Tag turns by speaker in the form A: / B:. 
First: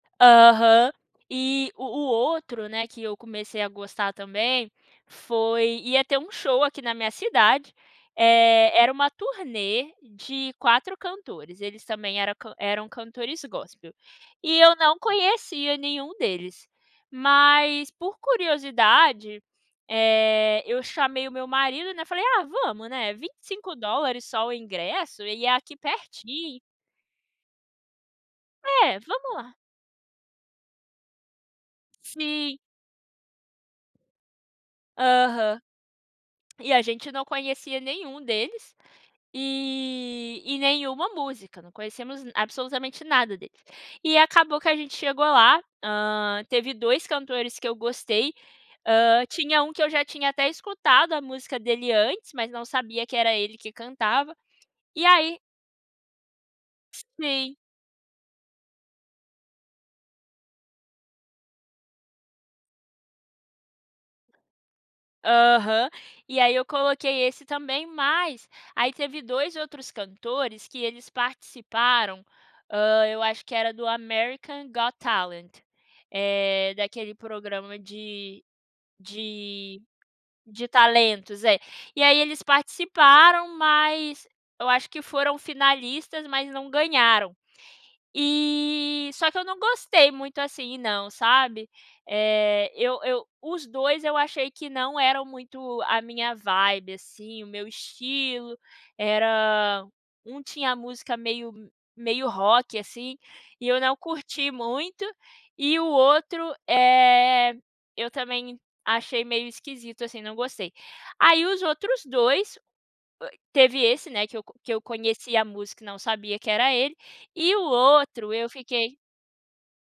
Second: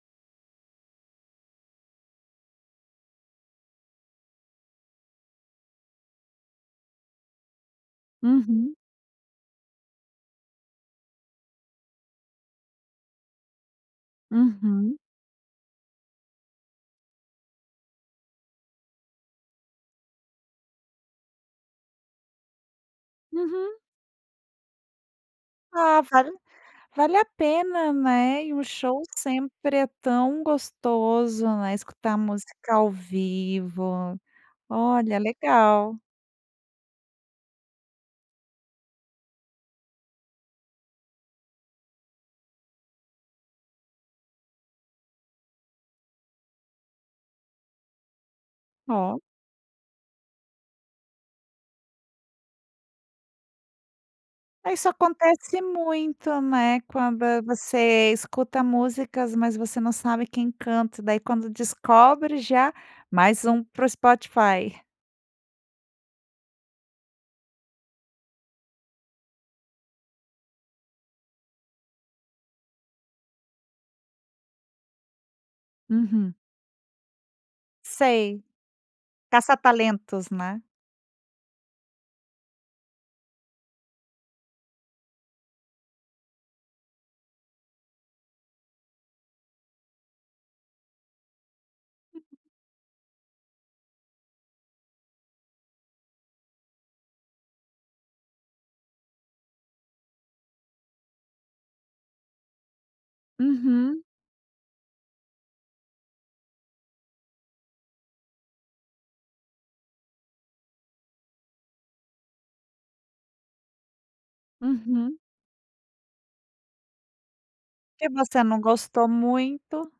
A: Aham, e, o o outro, né, que eu comecei a gostar também, foi ia ter um show aqui na minha cidade, é,
B: Uhum.
A: era uma turnê de 4 cantores, eles também era eram cantores gospel. E eu não
B: Uhum.
A: conhecia nenhum deles. Mas por curiosidade, eh, eu chamei o meu marido, né, falei, ah, vamos, né, vinte e
B: Uhum.
A: cinco dólares só o ingresso, e é aqui
B: Ah, vale
A: pertinho.
B: vale a pena, né, e o
A: É,
B: show
A: vamos lá.
B: sempre é tão gostoso, né, escutar
A: Sim.
B: música ao vivo, olha
A: Aham.
B: legal.
A: E a gente não conhecia nenhum deles e e nenhuma música, não conhecemos absolutamente nada dele. E acabou que a gente chegou lá, hã, teve 2 cantores que eu gostei,
B: Ó.
A: hã, tinha um que eu já tinha até escutado a música dele antes, mas não sabia que era ele que cantava.
B: Isso
A: E aí
B: acontece muito, né, quando
A: Sim.
B: você escuta músicas mas você não sabe quem canta daí quando descobre já, mais um para o Spotify.
A: Aham. E aí eu coloquei esse também, mas aí teve 2 outros cantores que eles participaram, hã, eu acho que era do American Got Talent,
B: Uhum.
A: eh, daquele programa
B: Sei.
A: de
B: Caça
A: de
B: talentos, né?
A: de talentos, é, e aí eles participaram, mas eu acho que foram finalistas, mas não ganharam. E, só que eu não gostei muito assim não, sabe?
B: [unintelligible]
A: É, eu eu os dois eu achei que não eram muito a minha vibe assim, o meu estilo. Era um tinha a música meio meio rock assim e eu não
B: Uhum.
A: curti muito e o outro, eh, eu também achei meio esquisito assim, não gostei. Aí os outros dois, teve esse né, que eu que eu
B: Uhum.
A: conhecia a música e não sabia que era ele, e o
B: E
A: outro
B: você
A: eu
B: não
A: fiquei
B: gostou muito?